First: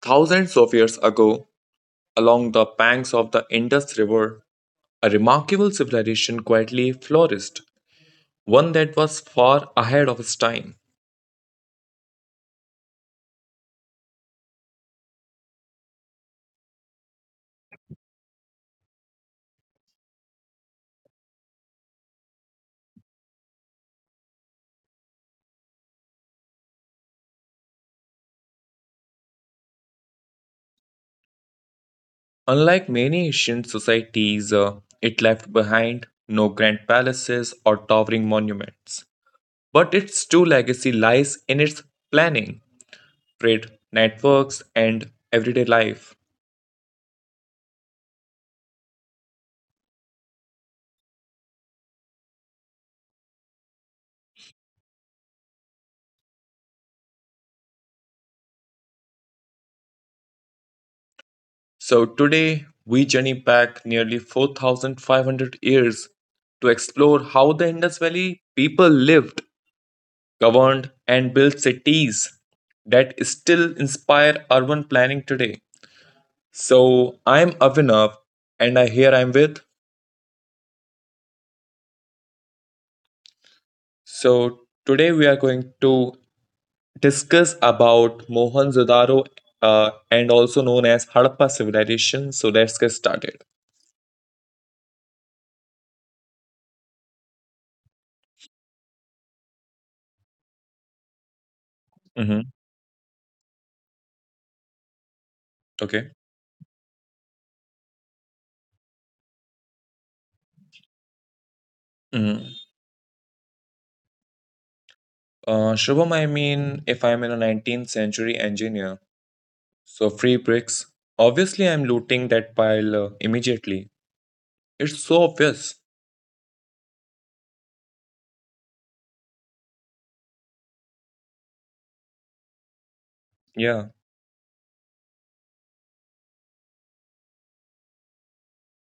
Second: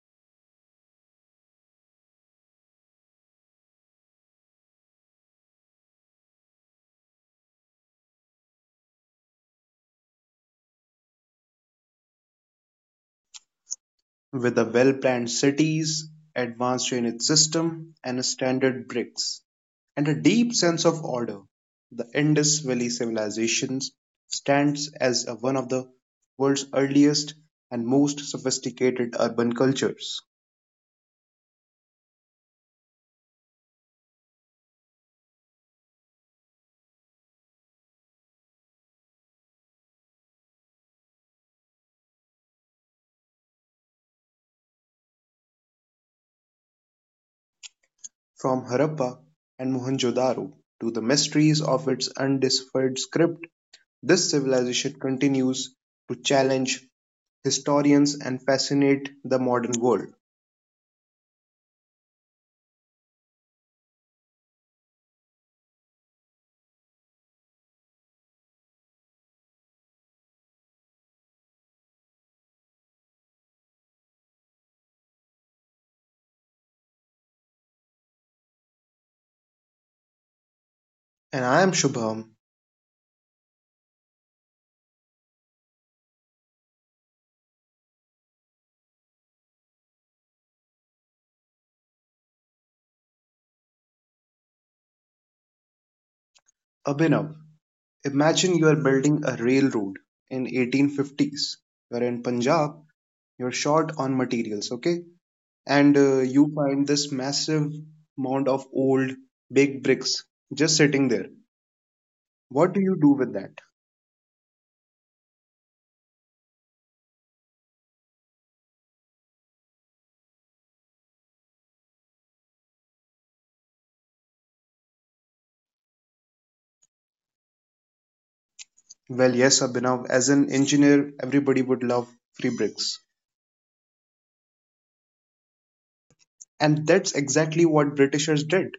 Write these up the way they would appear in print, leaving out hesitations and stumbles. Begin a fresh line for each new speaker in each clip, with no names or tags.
Thousands of years ago, along the banks of the Indus River, a remarkable civilization quietly flourished, one that was far ahead of its time.
With a well-planned cities, advanced drainage system, and standard bricks, and a deep sense of order, the Indus Valley civilization stands as one of the world's earliest and most sophisticated urban cultures.
Unlike many ancient societies, it left behind no grand palaces or towering monuments. But its true legacy lies in its planning, trade networks, and everyday life.
From Harappa and Mohenjo-daro to the mysteries of its undeciphered script, this civilization continues to challenge historians and fascinate the modern world.
So today we journey back nearly 4,500 years to explore how the Indus Valley people lived, governed, and built cities that still inspire urban planning today. So I'm Avinav and I here I'm with.
And I am Shubham.
So today we are going to discuss about Mohenjo-daro and also known as Harappa civilization. So let's get started.
Abhinav, imagine you are building a railroad in 1850s. You're in
Mhm.
Punjab. You're short on materials, okay? And
Okay.
you find this massive mound of old big bricks just sitting there.
Mhm.
What do you do with that?
Shubham, I mean, if I'm in a 19th century engineer, so free bricks, obviously I'm looting that pile immediately. It's so obvious.
Well, yes, Abhinav. As an engineer, everybody would love free bricks,
Yeah.
and that's exactly what Britishers did.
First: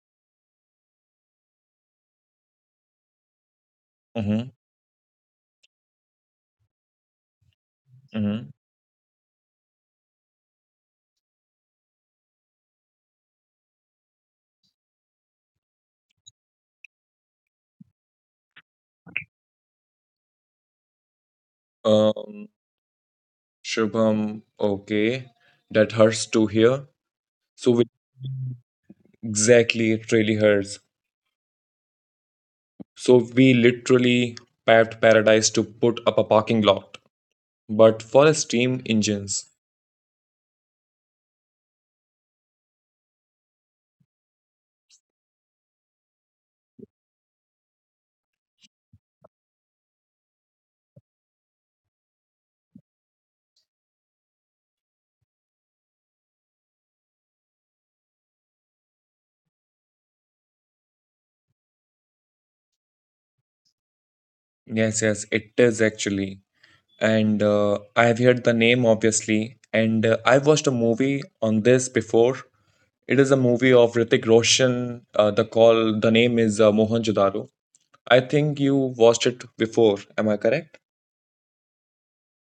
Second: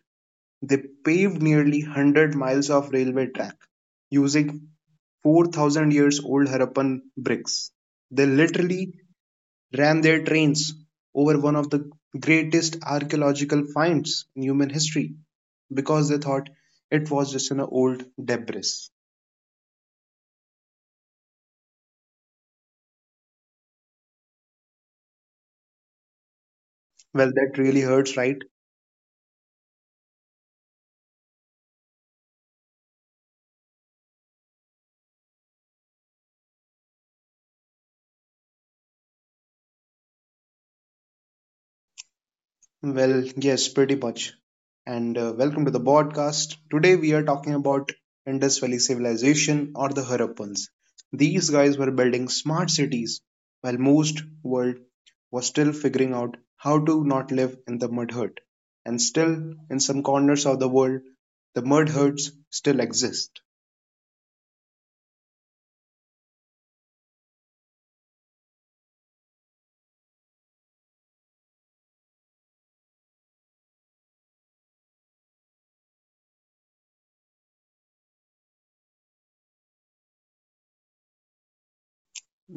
They paved nearly 100 miles of railway track
Mm-hmm.
using 4,000 years old Harappan bricks. They
Mm-hmm.
literally ran their trains over one of the greatest archaeological finds in human history because they thought it was just an old debris.
Um, Shubham, okay. That hurts to hear.
Well, that
So
really
we,
hurts, right?
exactly, it really hurts. So we literally paved paradise to put up a parking lot, but for steam engines.
Well, yes, pretty much. And welcome to the podcast. Today we are talking about Indus Valley Civilization or the Harappans. These guys were building smart cities while most world was still figuring out how to not live in the mud hut. And still in some corners of the world, the mud huts still exist.
Yes, yes, it is actually. And I have heard the name obviously. And I've watched a movie on this before. It is a movie of Ritik Roshan. The name is Mohanjodaro. I think you watched it before. Am I correct?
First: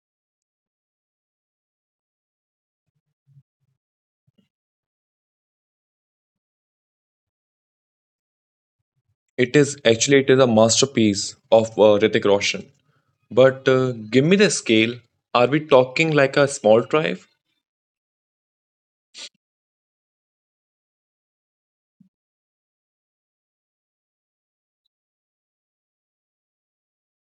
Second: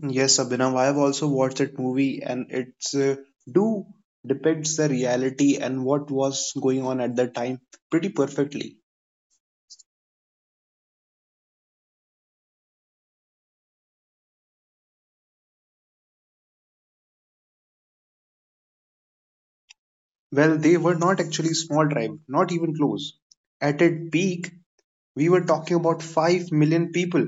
Yes, Abhinav, I have also watched that movie and it's do depicts the reality and what was going on at that time pretty perfectly.
It is actually it is a masterpiece of Ritik Roshan. But give me the scale. Are we talking like a small tribe?
Well, they were not actually small tribe, not even close. At its peak, we were talking about 5 million people.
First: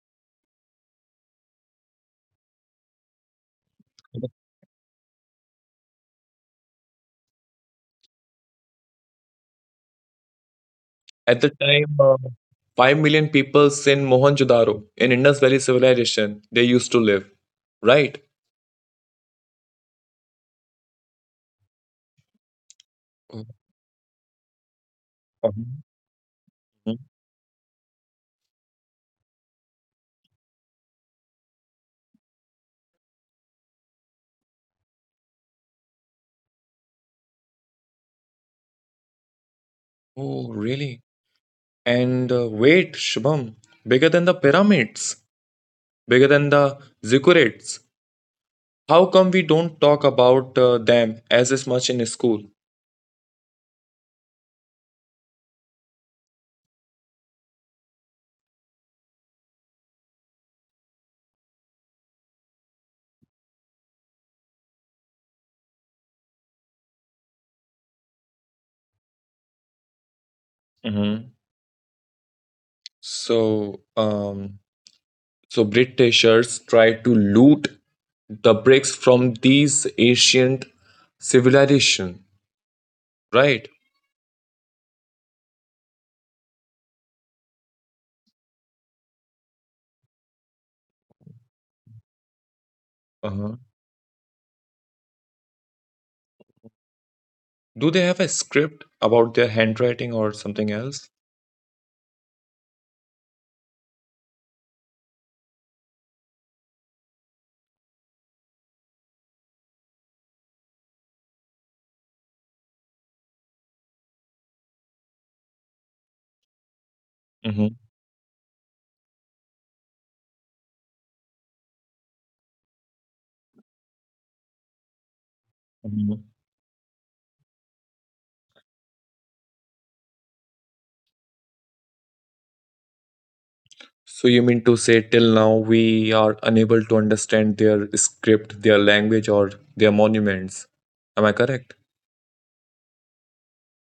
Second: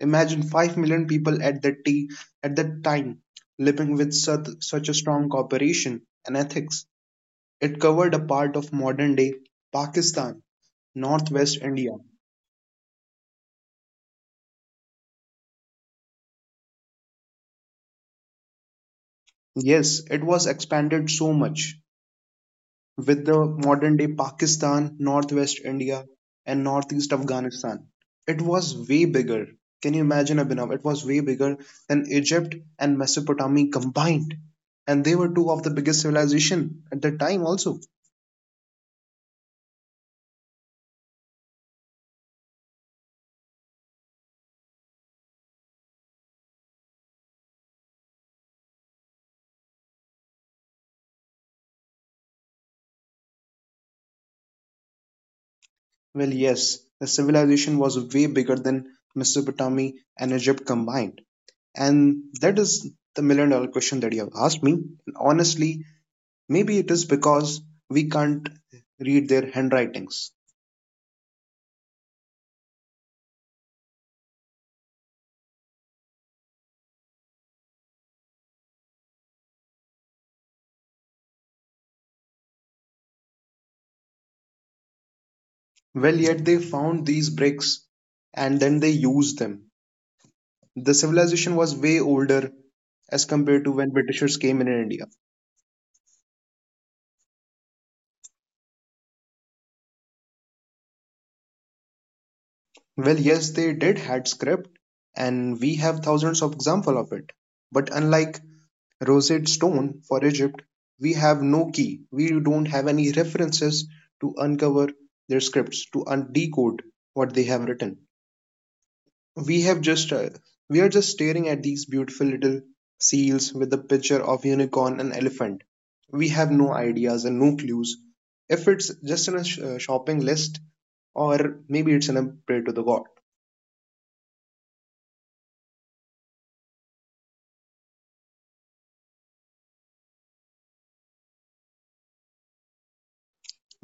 Imagine 5 million people at that time living with such a strong cooperation and ethics. It covered a part of modern day Pakistan,
At the
northwest
time,
India.
5 million people in Mohenjo-daro in Indus Valley civilization, they used to live, right?
Yes, it was expanded so much. With the modern day Pakistan, northwest
Mhm.
India, and
Mm.
northeast Afghanistan. It was way bigger. Can you imagine, Abhinav? It was way bigger than Egypt and Mesopotamia combined. And they were two of the biggest civilization at the time also.
Oh, really? And wait, Shubham, bigger than the pyramids, bigger than the ziggurats. How come we don't talk about them as much in school?
Well, yes, the civilization was way bigger than Mesopotamia and Egypt combined. And that is the million dollar question that you have asked me. And honestly, maybe it is because we can't read their handwritings.
Hmm So, so Britishers tried to loot the bricks from these ancient civilization, right?
Well, yet they found these bricks and then they used them. The civilization was way older as
Uh-huh.
compared to when Britishers came in India.
Do they have a script about their handwriting or something else?
Well, yes, they did had script and we have thousands of example of it. But unlike Rosette Stone for Egypt, we have no key. We don't have any references to uncover their scripts, to decode what they have written. we have just uh, we are just staring at these beautiful little seals with the picture of unicorn and elephant.
Mm-hmm.
We have no ideas and no clues if it's just in a shopping list or maybe it's in a prayer to the god.
So you mean to say till now we are unable to understand their script, their language, or their monuments? Am I correct?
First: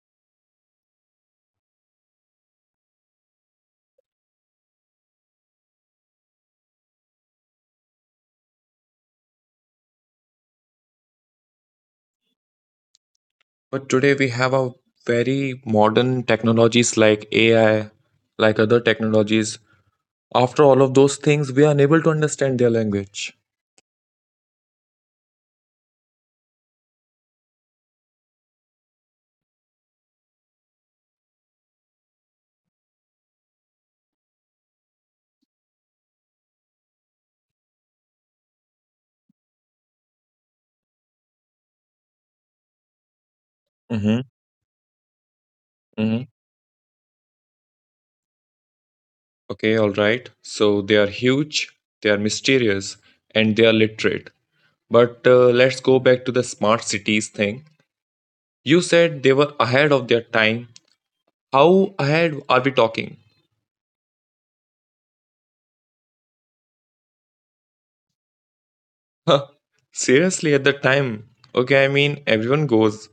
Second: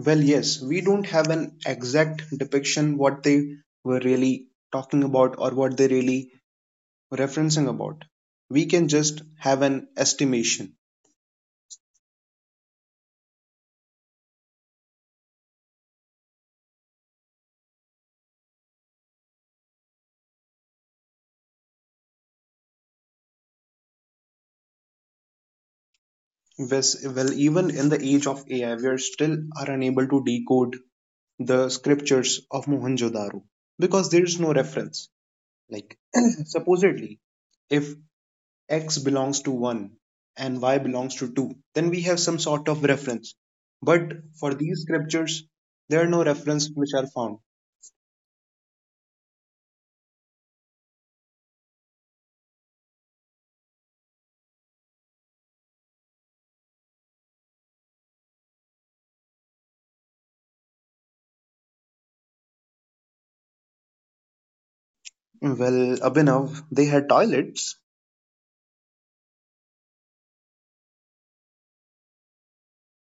Well, yes, we don't have an exact depiction what they were really talking about or what they really referencing about. We can just have an estimation.
But today we have a very modern technologies like AI, like other technologies. After all of those things, we are unable to understand their language.
Well, even in the age of AI, we are still are unable to decode the scriptures of Mohenjo-daro because there is no reference. Like supposedly, if x belongs to 1 and y belongs to 2, then we have some sort of reference. But
Mm-hmm.
for these scriptures, there are no
Mm-hmm.
references which are found.
Okay, all right. So they are huge, they are mysterious, and they are literate. But let's go back to the smart cities thing. You said they were ahead of their time. How ahead are we talking?
Well, Abhinav, they had toilets.
Huh, seriously, at the time. Okay, I mean, everyone goes.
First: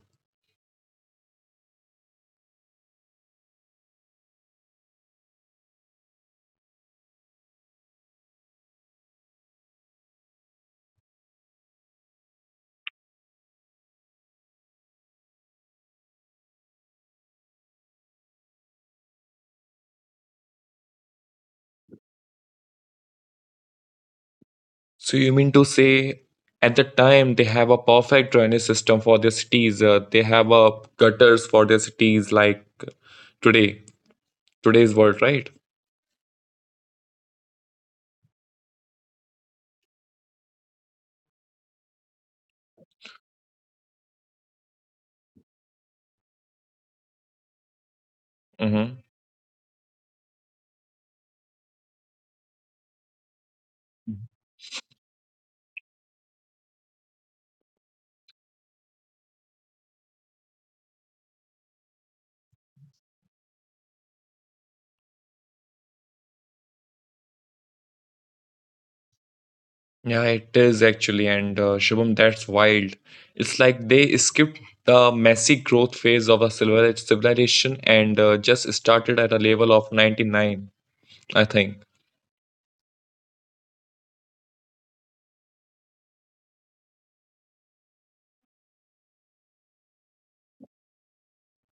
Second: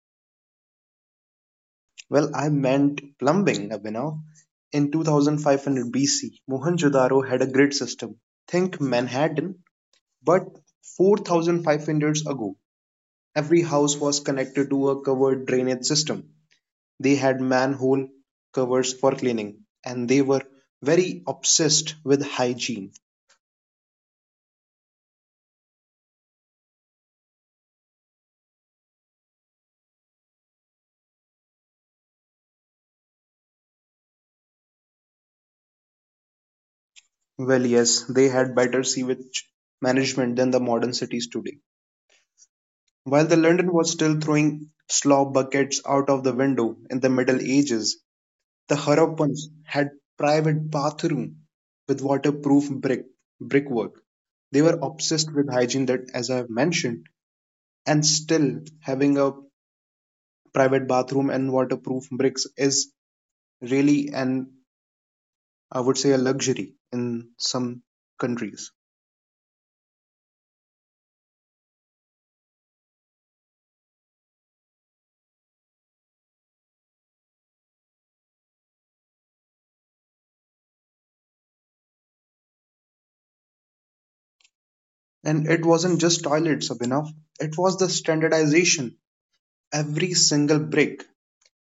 Well, I meant plumbing, Abhinav. In 2500 BC, Mohenjo-daro had a grid system. Think Manhattan, but 4,500 years ago. Every house was connected to a covered drainage system. They had manhole covers for cleaning, and they were very obsessed with hygiene.
So, you mean to say at the time they have a perfect drainage system for their cities? They have gutters for their cities like today, today's world, right?
Well, yes, they had better sewage management than the modern cities today. While the London was still throwing slaw buckets out of the window in the Middle Ages, the
hmm
Harappans had private bathroom with waterproof brickwork. They were obsessed with hygiene that, as I have mentioned, and still having a private bathroom and waterproof bricks is really an I would say a luxury in some countries.
Yeah, it is actually. And Shubham, that's wild. It's like they skipped the messy growth phase of a civilization and just started at a level of 99, I think.
And it wasn't just toilets, Abhinav. It was the standardization. Every single brick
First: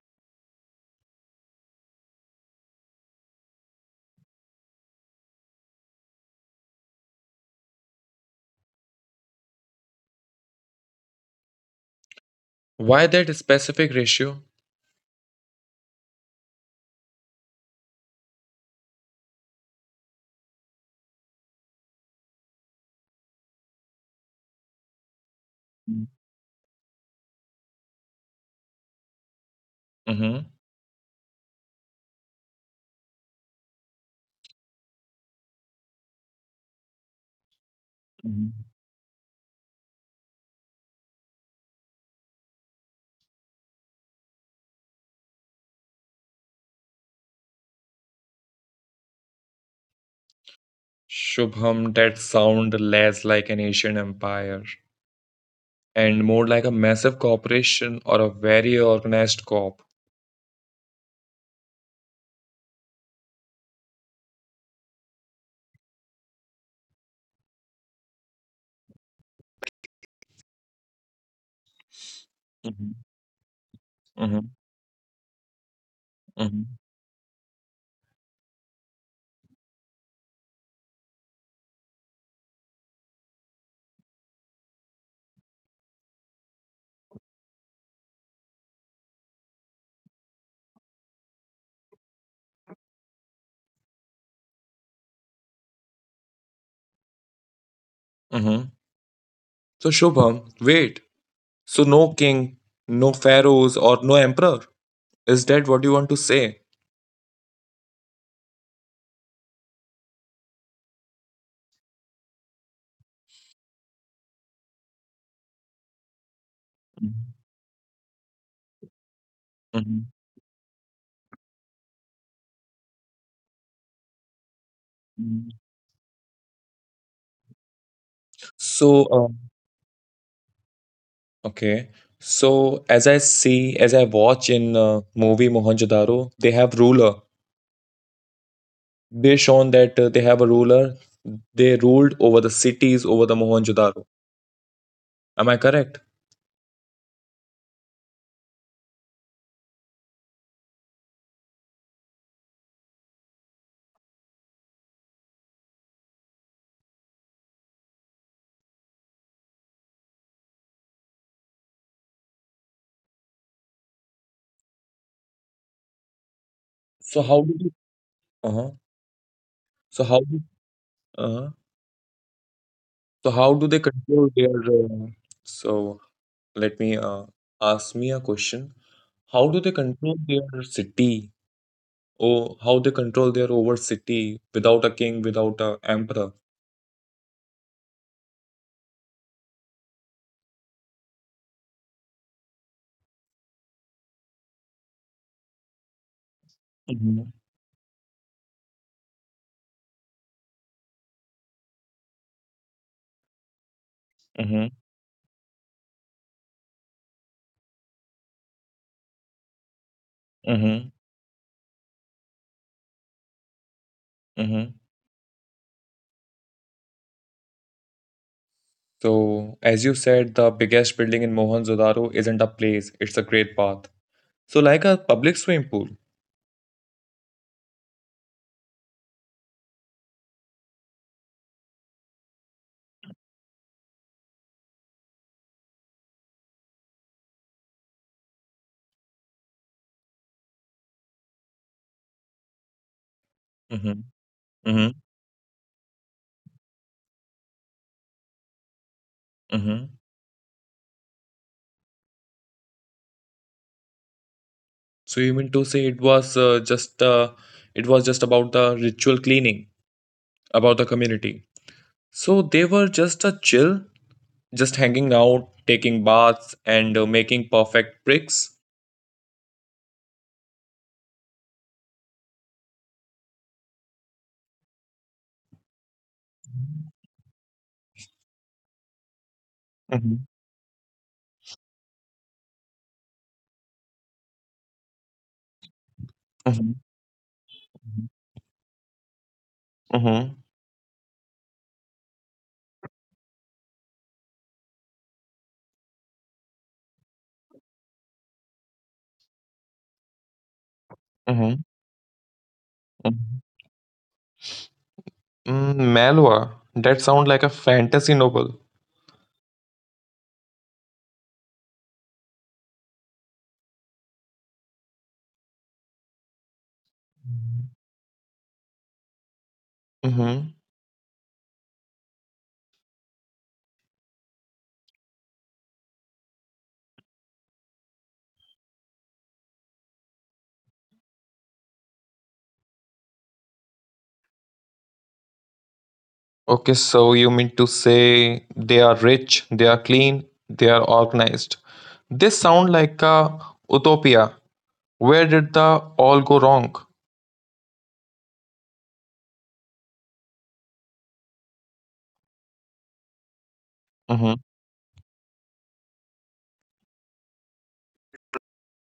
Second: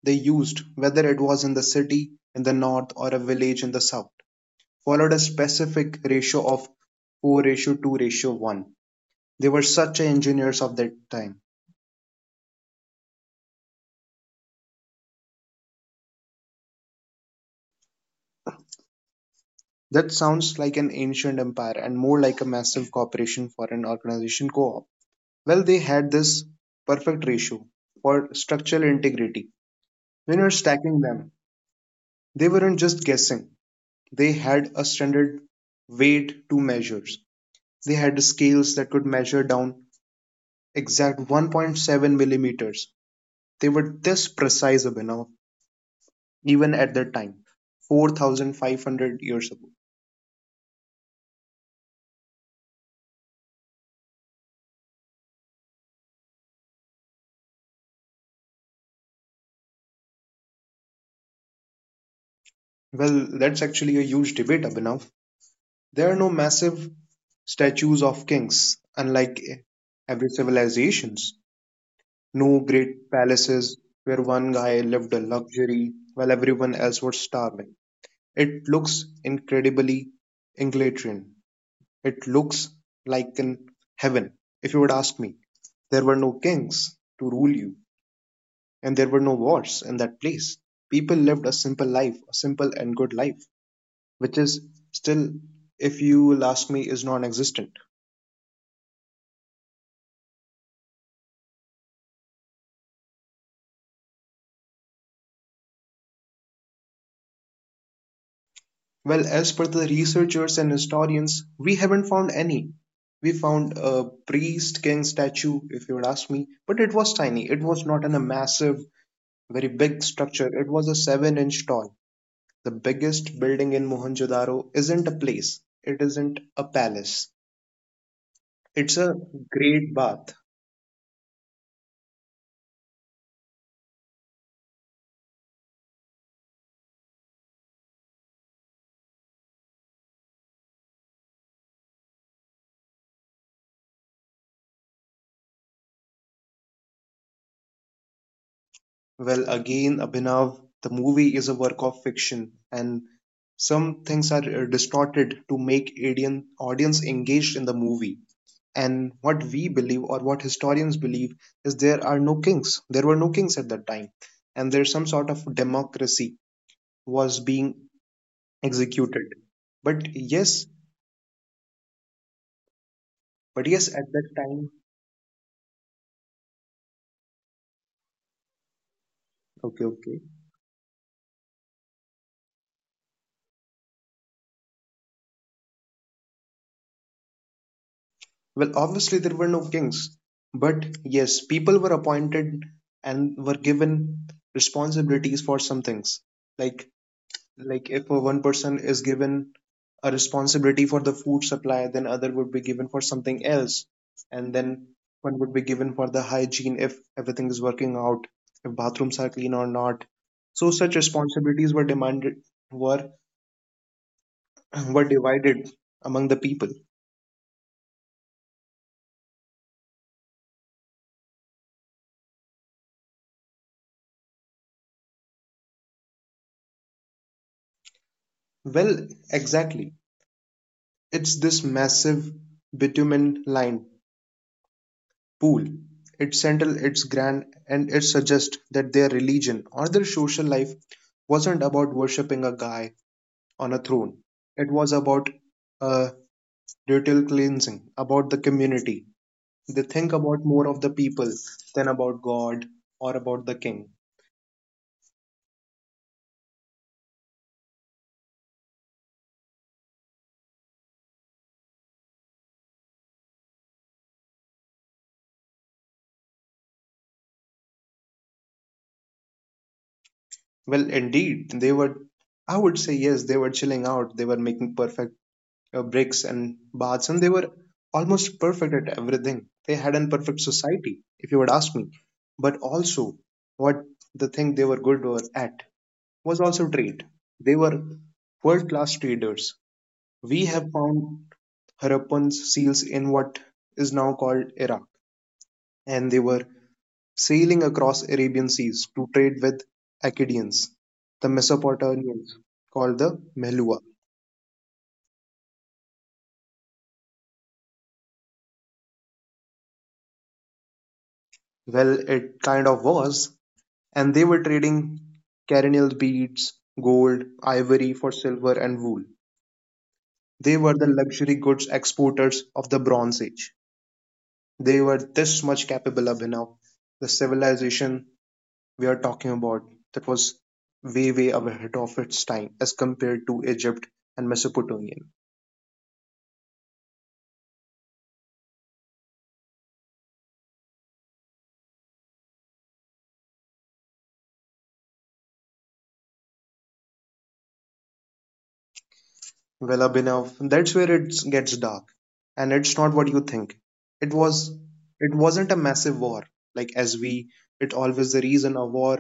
they used, whether it was in the city in the north or a village in the south, followed a specific ratio of 4 ratio 2 ratio 1. They were such engineers of that time.
Why that specific ratio?
That sounds like an ancient empire and more like a massive corporation for an organization co op. Well, they
Hmm
had this perfect ratio for structural integrity. When you're stacking them, they weren't just guessing. They had a standard weight to measures. They had
Mhm.
scales that could measure down exact 1.7 millimeters. They were this precise enough, even at that time, 4,500 years ago.
Shubham, that sound less like an Asian empire and more like a massive corporation or a very organized corp.
Well, that's actually a huge debate, Abhinav. There are no massive statues of kings, unlike every civilizations. No
Mhm.
great palaces where one
Mhm,
guy lived in luxury while everyone
mhm,
else was starving. It looks incredibly egalitarian. It looks like in heaven, if you would ask me. There were no kings to rule you, and there were no wars in that place. People lived a simple life, a simple and good life, which is still, if you will ask me, is non existent.
mhm. So Shubham, wait. So no king, no pharaohs, or no emperor. Is that what you want to say?
Well, as per the researchers and historians, we haven't found any. We found a priest king statue, if you would ask me, but it was
Mhm.
tiny. It was not in a massive, very big
Mhm.
structure. It was a 7-inch tall. The biggest building in Mohenjo-daro isn't a
Mhm.
place, it isn't a palace. It's a
So,
great bath.
okay. So as I see, as I watch in movie Mohenjo-daro, they have they shown that they have a ruler. They ruled over the cities over the mohenjo-daro, am I correct?
Well, again, Abhinav, the movie is a work of fiction, and some things are distorted to make Indian audience engaged in the movie. And what we believe or what historians believe is there were no kings at that time. And there's some sort of democracy
so
was
how do they,
being
uh-huh.
executed. but
so how do,
yes
uh-huh. So how
but
do
yes
they
at that
control their
time.
so let me ask me a question, how do they
Okay, okay.
control their city or how they control their over city without a king, without a emperor?
Well, obviously, there were no kings, but yes, people were appointed and were given responsibilities for some things, like
Hmm
like if a one person is given a responsibility for the food supply, then other would be given for something else. And then
hmm
one would be given for the hygiene, if everything is working out, if bathrooms are clean or not. So such
hmm
responsibilities were demanded, were
hmm
were divided among the people.
so as you said, the biggest building in mohenjo-daro isn't a place, it's a great path. So like a public swimming pool.
Well, exactly, it's this massive bitumen line pool, its central, its grand, and it suggests that their religion or their social life wasn't about worshipping a guy on a
Mhm.
throne. It was
Mhm.
about uh, ritual cleansing, about the community. They
Mhm.
think about more of the people than about God or about the king.
So you mean to say it was just it was just about the ritual cleaning about the community. So they were just a chill, just hanging out, taking baths, and making perfect bricks.
Well, indeed, they were, I would say, yes, they were chilling out, they were making perfect bricks and baths, and they were almost perfect at everything. They had an
Mhm.
perfect society, if you would ask me. But also, what the thing they were good were at was also
Mhm.
trade. They were world class traders. We
Mhm.
have found Harappan's seals in what is now called Iraq, and they were sailing across Arabian seas to trade with Akkadians, the
Mhm.
Mesopotamians, called the
Mhm.
Mehlua.
Mm, Malwa, that sounds like a fantasy novel.
Well, it kind of was. And they were trading carinal beads, gold, ivory for silver and wool. They
Hmm
were the luxury goods exporters of the Bronze Age. They were this much capable, of Abhinav. The civilization we are talking about that was way, way ahead of its time as compared to Egypt and Mesopotamia.
Okay, so you mean to say they are rich, they are clean, they are organized. This sound like a utopia. Where did the all go wrong?
Well, Abhinav, that's where it gets dark, and it's not what you think. It
Mm-hmm.
was, it wasn't a massive war like as we. It always the reason a war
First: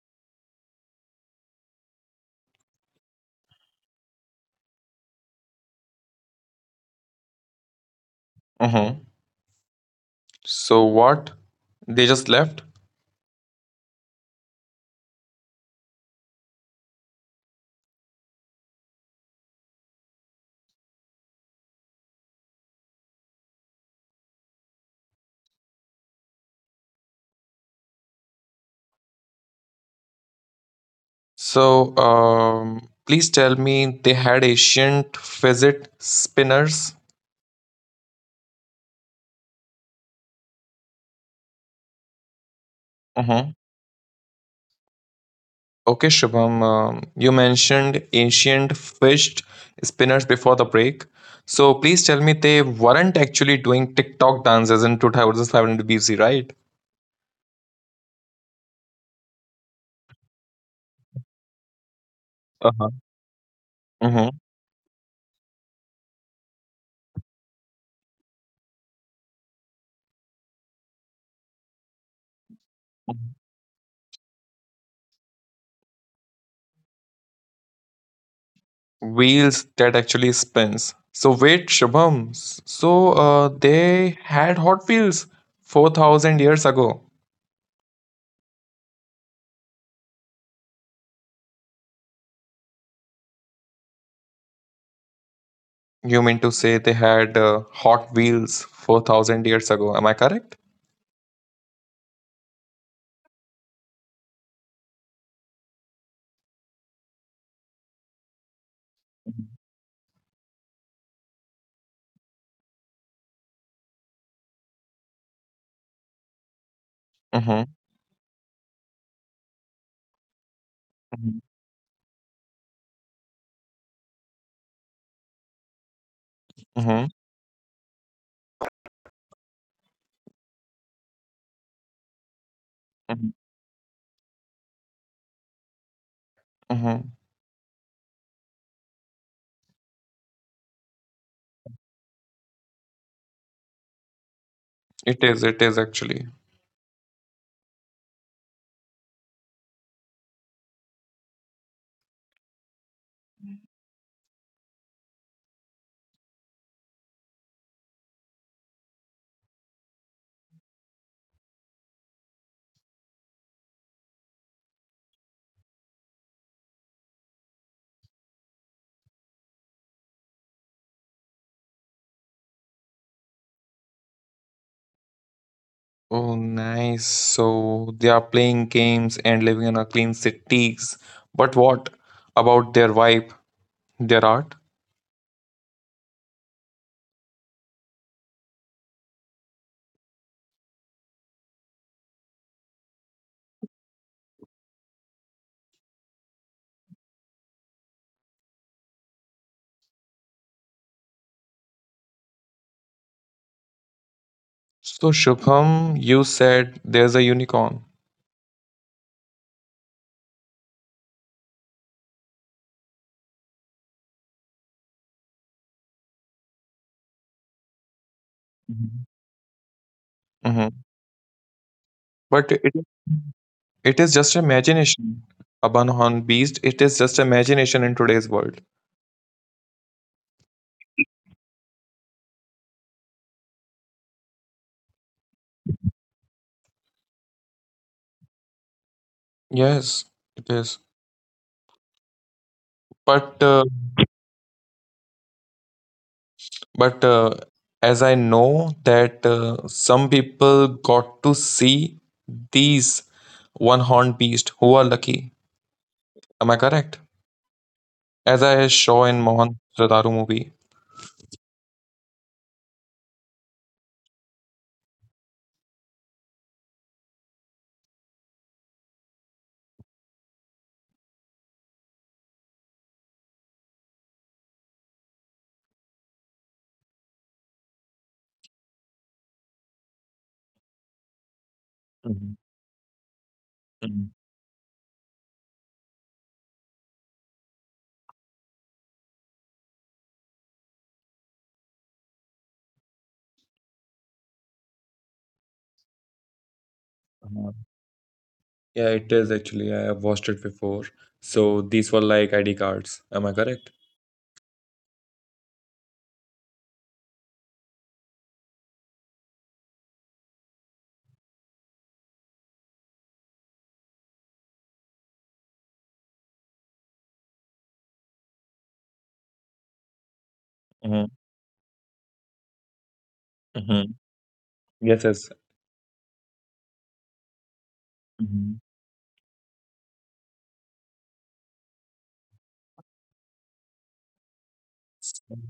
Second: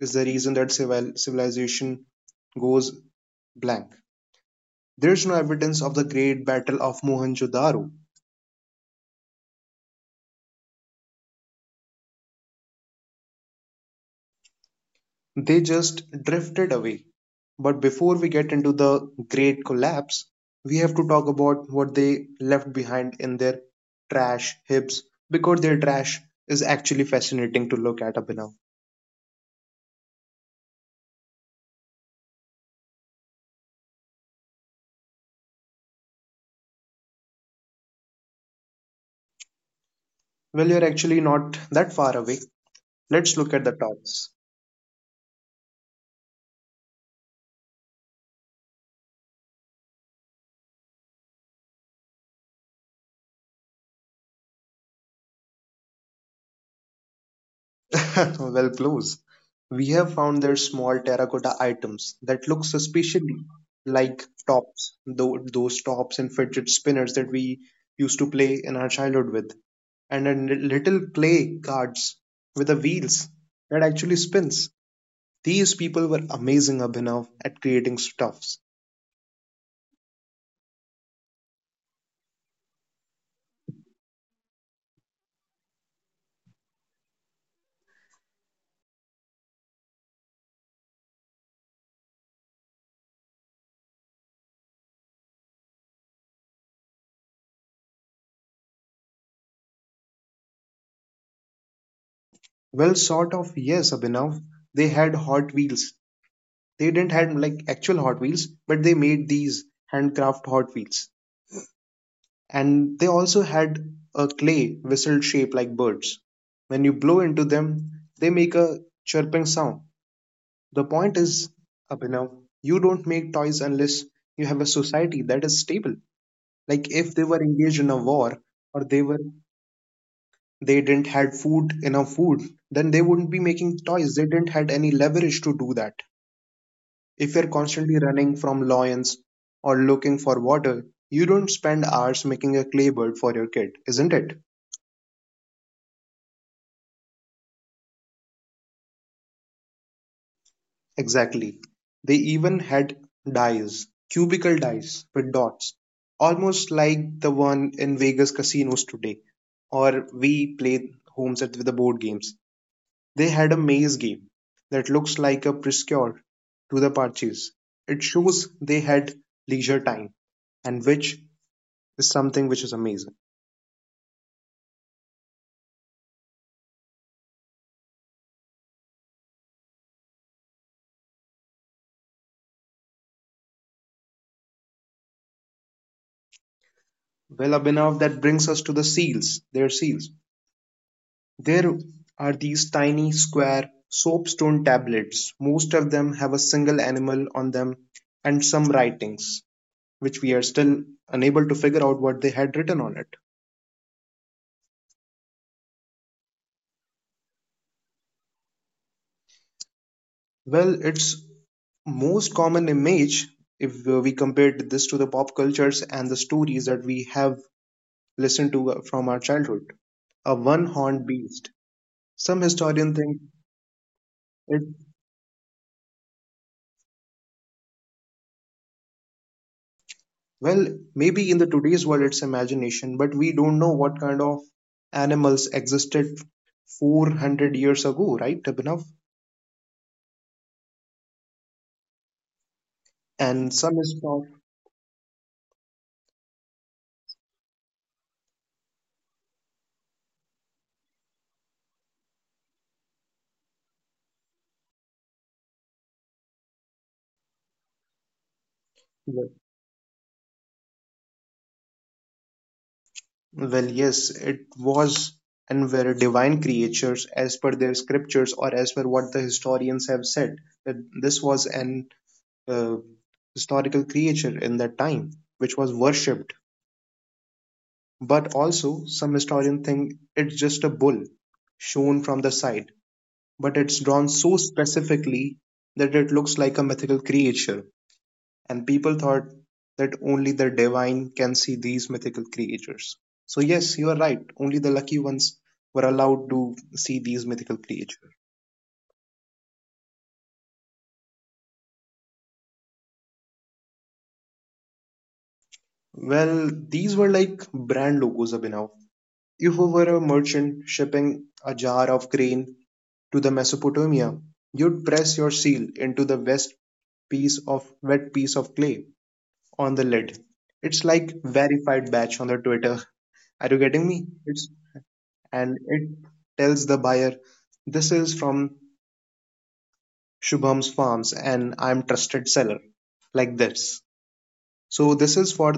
is the reason that civilization goes blank. There's no evidence of the Great Battle of Mohenjo-daro.
Mm-hmm. So what? They just left?
They just drifted away. But before we get into the great collapse, we have to talk about what they left behind in their trash heaps because their trash is actually fascinating to look at, Abhinav.
So please tell me they had ancient fidget spinners.
Well, you're actually not that far away. Let's
Mm-hmm.
look at the tops.
Okay, Shubham. You mentioned ancient fidget spinners before the break. So please tell me they weren't actually doing TikTok dances in 2007 BC, right?
Well, close. We have found their small terracotta items that look
Uh-huh.
suspiciously like
Mm-hmm.
tops, those tops and fidget spinners that we used to play in our childhood with, and then little clay cards with the wheels that actually spins. These people were amazing, Abhinav, at creating stuffs.
Wheels that actually spins. So wait, Shubham, they had Hot Wheels 4,000 years ago. You mean to say they had Hot Wheels 4,000 years ago? Am I correct?
Well, sort of, yes, Abhinav. They had Hot Wheels. They didn't have like actual Hot Wheels, but they made these handcraft Hot Wheels. And they also had a clay whistle shaped like birds. When you blow into
Mm-hmm.
them, they make a chirping sound. The point is,
Mm-hmm.
Abhinav, you don't make toys unless you have a society that is stable. Like if they were
Mm-hmm.
engaged in a war or they didn't had food enough food, then they wouldn't be making
Mm-hmm.
toys. They didn't had any leverage to do that. If you're
Mm-hmm.
constantly running from lions or looking for water, you don't spend hours making a clay bird for your kid, isn't it?
It is actually.
Exactly. They even had dice, cubicle dice with dots, almost like the one in Vegas casinos today, or we play homes at with the board games. They had a maze game that looks like a precursor to the Parches. It shows they had leisure time, and which is something which is amazing.
Oh, nice. So they are playing games and living in a clean cities. But what about their vibe, their art?
Well, Abhinav, that brings us to the seals, their seals. There are these tiny, square, soapstone tablets. Most of them have a single animal on them and some writings, which we are still unable to figure out what they had written on it.
So, Shubham, you said there's a unicorn.
Well, its most common image, if we compared this to the pop cultures and the stories that we have listened to
Mhm,
from our childhood, a one
mhm.
horned beast. Some
But it
historians think
it is just
it.
imagination. A Bunhorn beast, it is just imagination in today's world.
Well, maybe in the today's world it's imagination, but we don't know what kind of animals existed 400 years ago, right, Abhinav?
Yes, it is. But
And
uh,
some is thought,
but as I know that some people got to see these one horned beast who are lucky. Am I correct? As I saw
well,
in Mohan Radaru movie.
well, yes, it was and were divine creatures as per their scriptures or as per what the historians have said, that this was an uh, historical creature in that time, which was worshipped. But also, some historian think it's just a bull shown from the
Mhm,
side, but it's drawn
mhm,
so specifically that it looks like a mythical creature, and people thought that only the divine can see these mythical creatures. So, yes, you are right, only the lucky ones were allowed to see these mythical
uh-huh.
creatures.
Yeah, it is actually. I have watched it before. So these were like ID cards. Am I correct?
Well, these were like brand logos, Abhinav. If you were a merchant shipping a jar of grain to the Mesopotamia, you'd press your seal into the west piece of wet piece of clay on the lid. It's like verified batch on the Twitter. Are you getting
Mm-hmm.
me? It's
Yes, yes.
and it tells the buyer this is from
Mhm.
Shubham's Farms and I'm trusted seller like this. So this is for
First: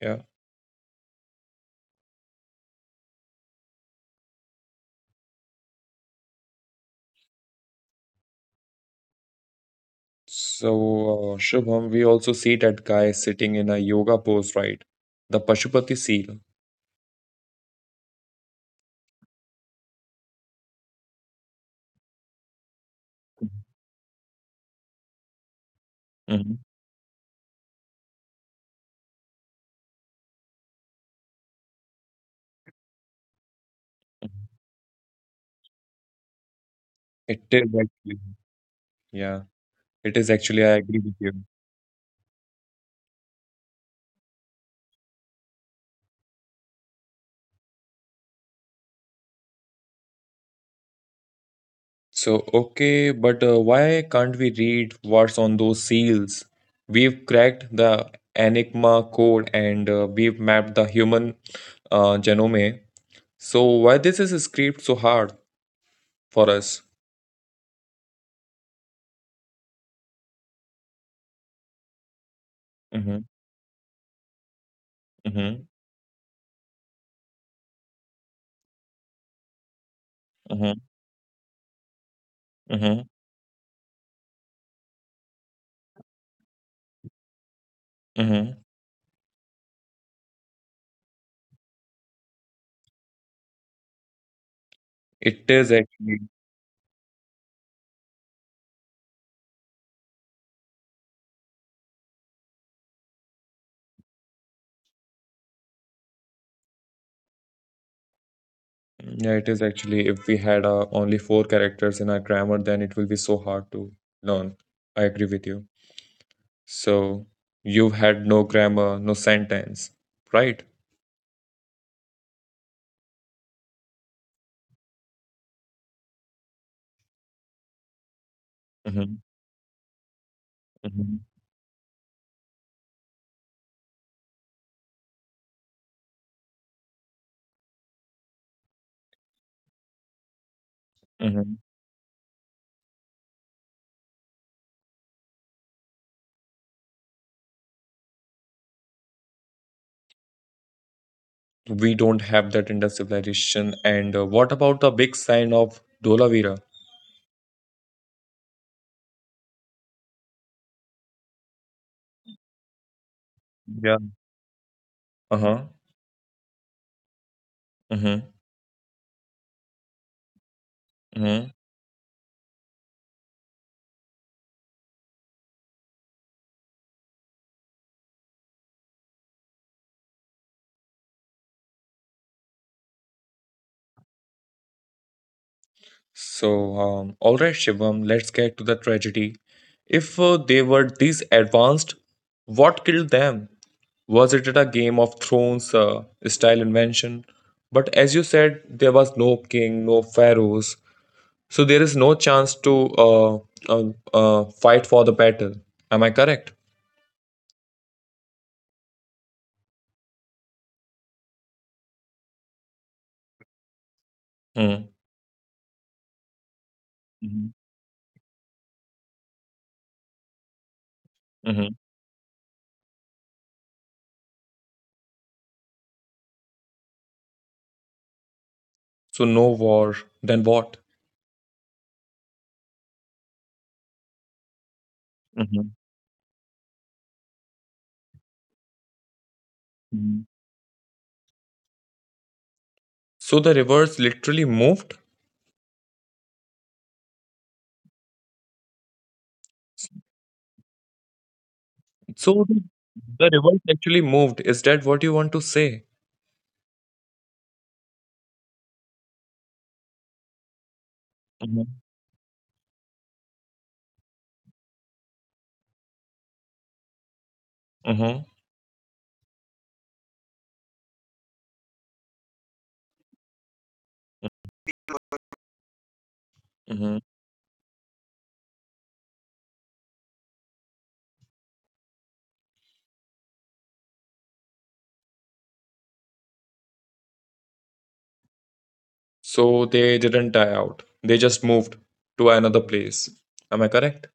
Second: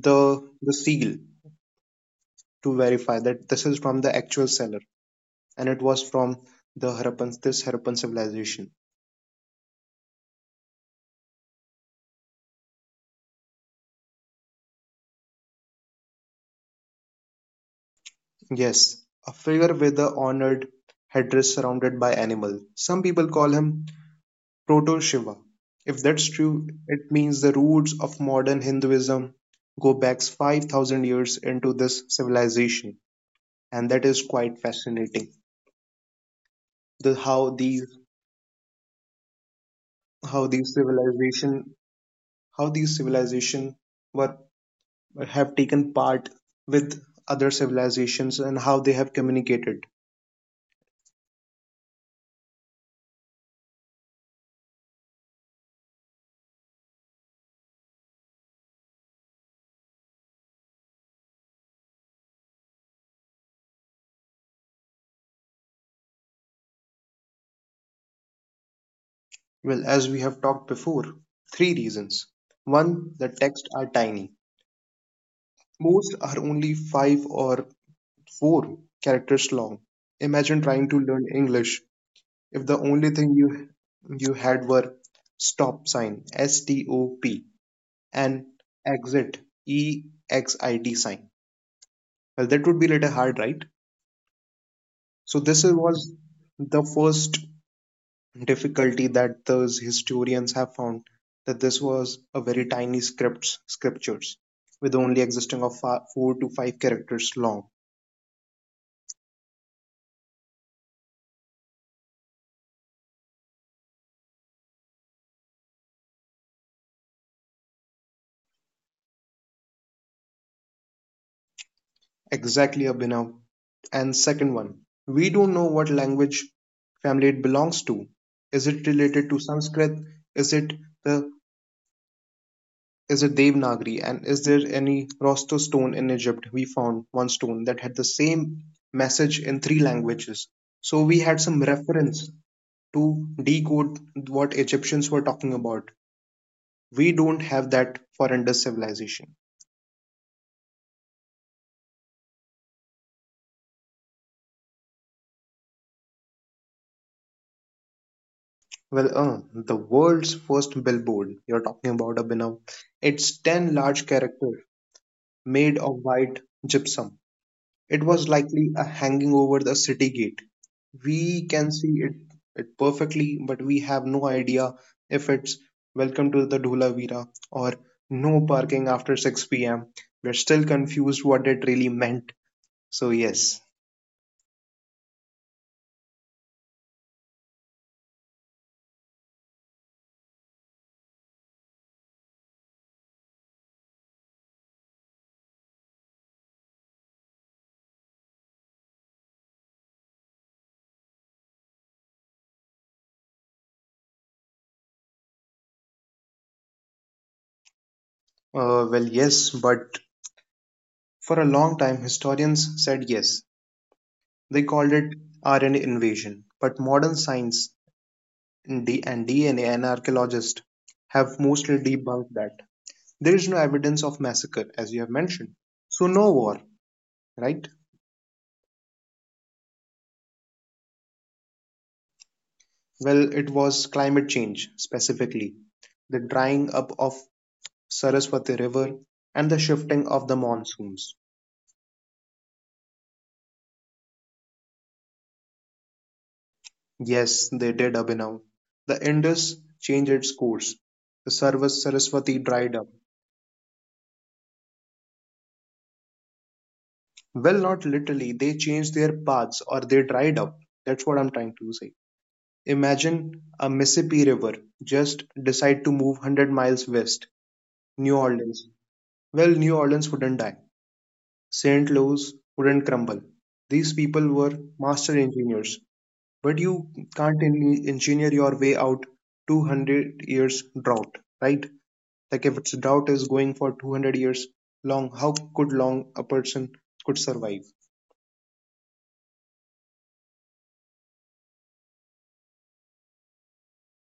Yeah.
the seal to verify that this is from the actual seller and it was from the Harappan civilization.
So, Shubham, we also see that guy sitting in a yoga pose, right? The Pashupati seal.
Yes, a figure with the honored headdress surrounded by animal. Some people call him proto-Shiva. If that's
Mhm.
true, it means the roots of modern Hinduism go back 5000 years into this civilization and that is quite fascinating. The
It
how
is
these
actually, yeah, it is
how
actually, I
these
agree with you.
civilization how these civilization were have taken part with other civilizations and how they have communicated.
So, okay, but why can't we read what's on those seals? We've cracked the Enigma code and we've mapped the human genome. So, why this is script so hard for us?
Well, as we have talked before, three reasons.
Mm-hmm,
One, the texts are tiny.
mm-hmm,
Most are only 5 or four characters long. Imagine trying to learn English if the
mm-hmm,
only thing you had were stop sign STOP and
mhm.
exit EXIT sign. Well, that would be little hard, right? So
It is
was
actually,
the first difficulty that those historians have found that this was a very tiny scripts scriptures with only existing of four to five characters long.
yeah, it is actually. If we had only four characters in our grammar, then it will be so hard to learn. I agree with you. So you've had no grammar, no sentence, right?
Exactly, Abhinav. And second one, we don't know what language family it belongs to. Is it
hmm
related to Sanskrit? Is it
hmm
the, is it Devanagari? And is there any Rosto stone in Egypt? We found one stone that had the same message in three languages. So we had
hmm
some reference to decode what Egyptians were talking about. We don't have that for Indus civilization.
We don't have that in the civilization. And what about the big sign of Dolavira?
Well, the world's first billboard you're talking about, Abhinav. It's 10
Yeah.
large characters
Uh-huh.
made of white gypsum. It
Mm-hmm.
was likely a hanging over the city gate.
Mm-hmm.
We can see it, it perfectly, but we have no idea if it's welcome to the Dhulavira or no parking after 6 pm. We're still confused what it really meant. So, yes.
So, all right, Shivam, let's get to the tragedy. If they were this advanced, what killed them? Was it a Game of Thrones style invention? But as you said, there was no king, no pharaohs, so there is no chance to uh, fight for the battle. Am I correct?
Well, yes, but for a long time, historians said yes. They
Mm.
called it RNA invasion, but modern
hmm
science and DNA and archaeologists have
hmm
mostly debunked that. There is no evidence of massacre, as you have mentioned. So, no war, right?
So no war. Then what?
Well, it was climate change, specifically
Hmm
the drying up of Saraswati River and the shifting
hmm
of the monsoons.
So the rivers literally moved.
Yes, they did, Abhinav. The Indus changed its course. The
So
Saraswati
the
dried up.
the rivers actually moved. Is that what you want to say?
Well, not literally. They changed their paths or they dried up. That's what I'm trying
Hmm
to say. Imagine a Mississippi River just decide to move 100 miles west.
Mm-hmm.
New Orleans. Well, New Orleans wouldn't die. St. Louis wouldn't crumble. These people were master engineers. But you can't engineer your way out 200 years drought, right? Like if it's drought is going for 200 years long, how could long a person could survive?
So they didn't die out. They just moved to another place. Am I correct?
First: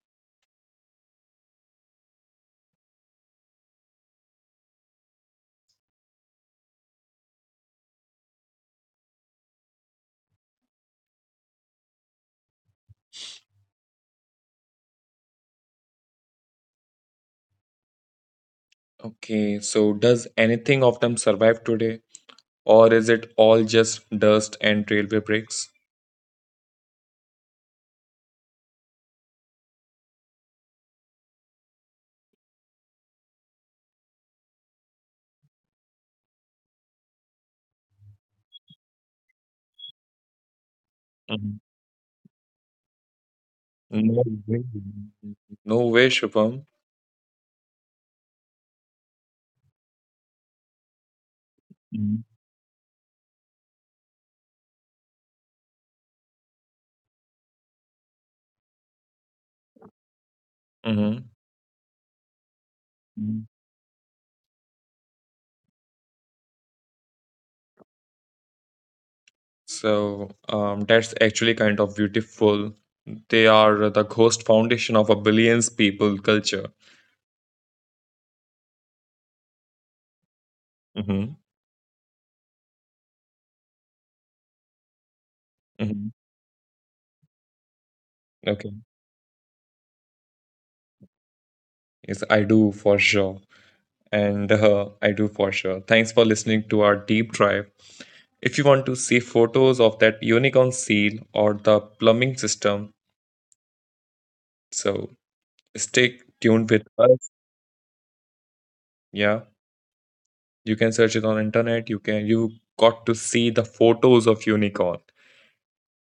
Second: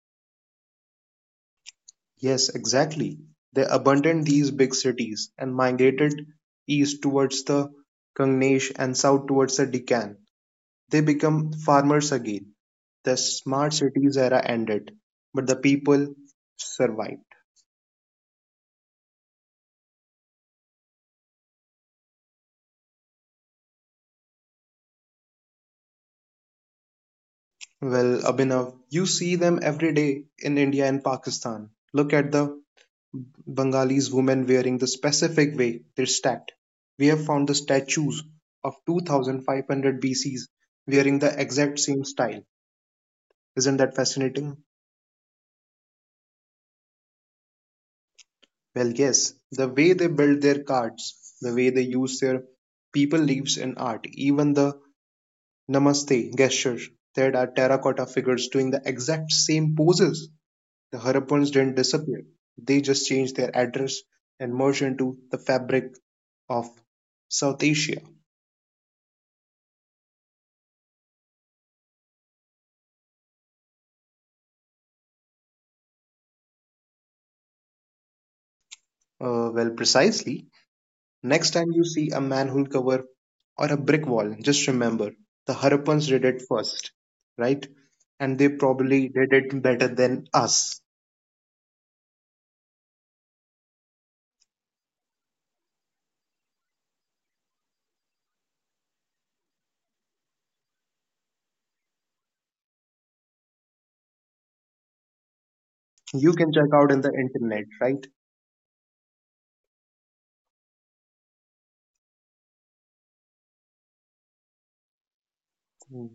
Yes, exactly. They abandoned these big cities and migrated east towards the Gangesh and south towards the Deccan. They become farmers again. The smart cities era ended, but the people survived.
Okay, so does anything of them survive today? Or is it all just dust and railway bricks?
Well, Abhinav, you see them every day in India and Pakistan. Look at the Bengalis women wearing the specific way they're stacked. We have found the statues of 2500 BCs wearing the
Mhm.
exact same style. Isn't that
No
fascinating?
way. No way, Shubham.
Well, yes, the way they build their cards, the way they use their people leaves in art, even the namaste gesture. There are terracotta figures doing the exact same poses. The
Hmm
Harappans didn't disappear, they just changed their address and merged into the fabric of South Asia.
So that's actually kind of beautiful. They are the ghost foundation of a billions people culture.
Well, precisely.
Mm-hmm.
Next time you see a manhole cover or a brick wall, just remember the Harappans
Mm-hmm.
did it first, right? And they
Okay.
probably did it better than us.
Yes, I do for sure. And I do for sure. Thanks for listening to our deep dive. If you want to see photos of that unicorn seal or the plumbing system, so stay
You can check
tuned
out
with
in the
us.
internet, right?
Yeah, you can search it on internet. You can you got to see the photos of unicorn.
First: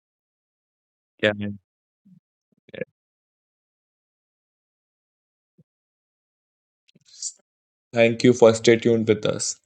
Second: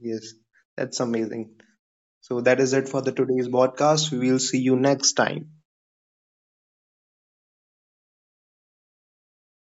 Yes, that's
Yeah.
amazing. So that is it for the today's podcast. We will see you next time.
Thank you for stay tuned with us.